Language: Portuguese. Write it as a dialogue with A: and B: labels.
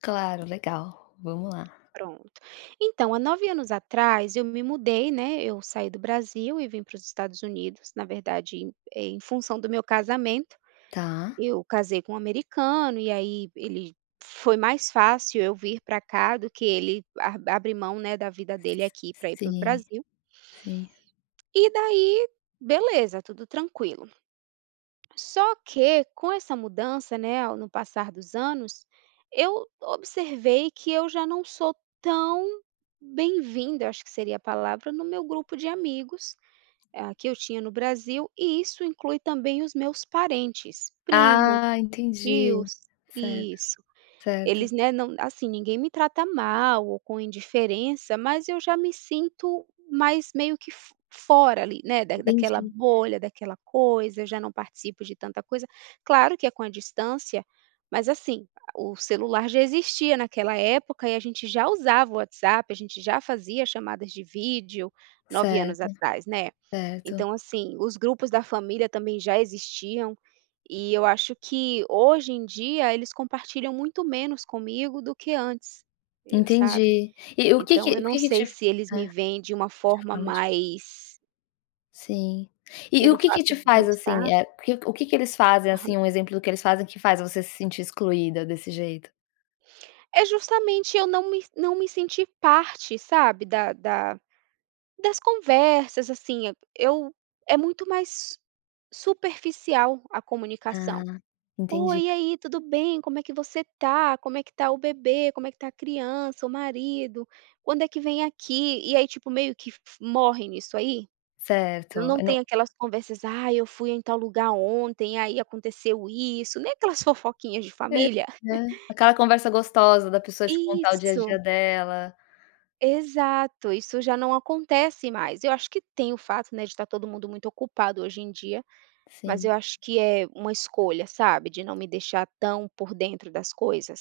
A: Claro, legal. Vamos lá.
B: Pronto. Então, há 9 anos atrás eu me mudei, né, eu saí do Brasil e vim pros Estados Unidos, na verdade, eh, em função do meu casamento.
A: Tá.
B: Eu casei com um americano e aí ele foi mais fácil eu vir pra cá do que ele arbi abre mão, né, da vida dele aqui pra ir pro
A: Sim,
B: Brasil.
A: sim.
B: E daí beleza, tudo tranquilo. Só que com essa mudança, né, no passar dos anos, eu observei que eu já não sou tão bem-vinda, eu acho que seria a palavra, no meu grupo de amigos, ah, que eu tinha no Brasil e isso inclui também os meus parentes, primos,
A: Ah entendi,
B: tios,
A: certo,
B: isso.
A: certo.
B: Eles, né, não, assim, ninguém me trata mal ou com indiferença, mas eu já me sinto mais meio que fo fora ali, né, daquela
A: Entendi.
B: bolha, daquela coisa, já não participo de tanta coisa. Claro que é com a distância, mas assim, o celular já existia naquela época e a gente já usava o WhatsApp, a gente já fazia chamadas de vídeo 9 anos
A: Certo,
B: atrás, né.
A: certo.
B: Então assim, os grupos da família também já existiam e eu acho que hoje em dia eles compartilham muito menos comigo do que antes, eu sabe.
A: Entendi. E o que que
B: Então eu
A: o
B: não
A: que que te
B: sei se eles
A: é,
B: me veem de uma
A: de
B: forma
A: forma dif
B: mais
A: Sim. E o
B: pelo
A: que que
B: fato
A: te
B: de eu
A: faz assim
B: estar
A: o que que eles fazem
B: Aham.
A: assim um exemplo do que eles fazem que faz você se sentir excluída desse jeito?
B: É justamente eu não me não me sentir parte, sabe, da da das conversas, assim. Eu é muito mais superficial a
A: Ah,
B: comunicação. "Oi,
A: entendi.
B: e aí, tudo bem? Como é que você tá? Como é que tá o bebê? Como é que tá a criança? O marido? Quando é que vem aqui?". E aí, tipo, meio que morre nisso aí.
A: Certo
B: Não
A: e não
B: tem aquelas conversas: "Ai, eu fui em tal lugar ontem, aí aconteceu isso", nem aquelas fofoquinhas de
A: É
B: família.
A: né, aquela conversa gostosa da pessoa te contar o dia a dia
B: Isso.
A: dela.
B: Exato, isso já não acontece mais. Eu acho que tem o fato, né, de estar todo mundo muito ocupado hoje em dia, mas
A: Sim.
B: eu acho que é uma escolha, sabe. De não me deixar tão por dentro das coisas.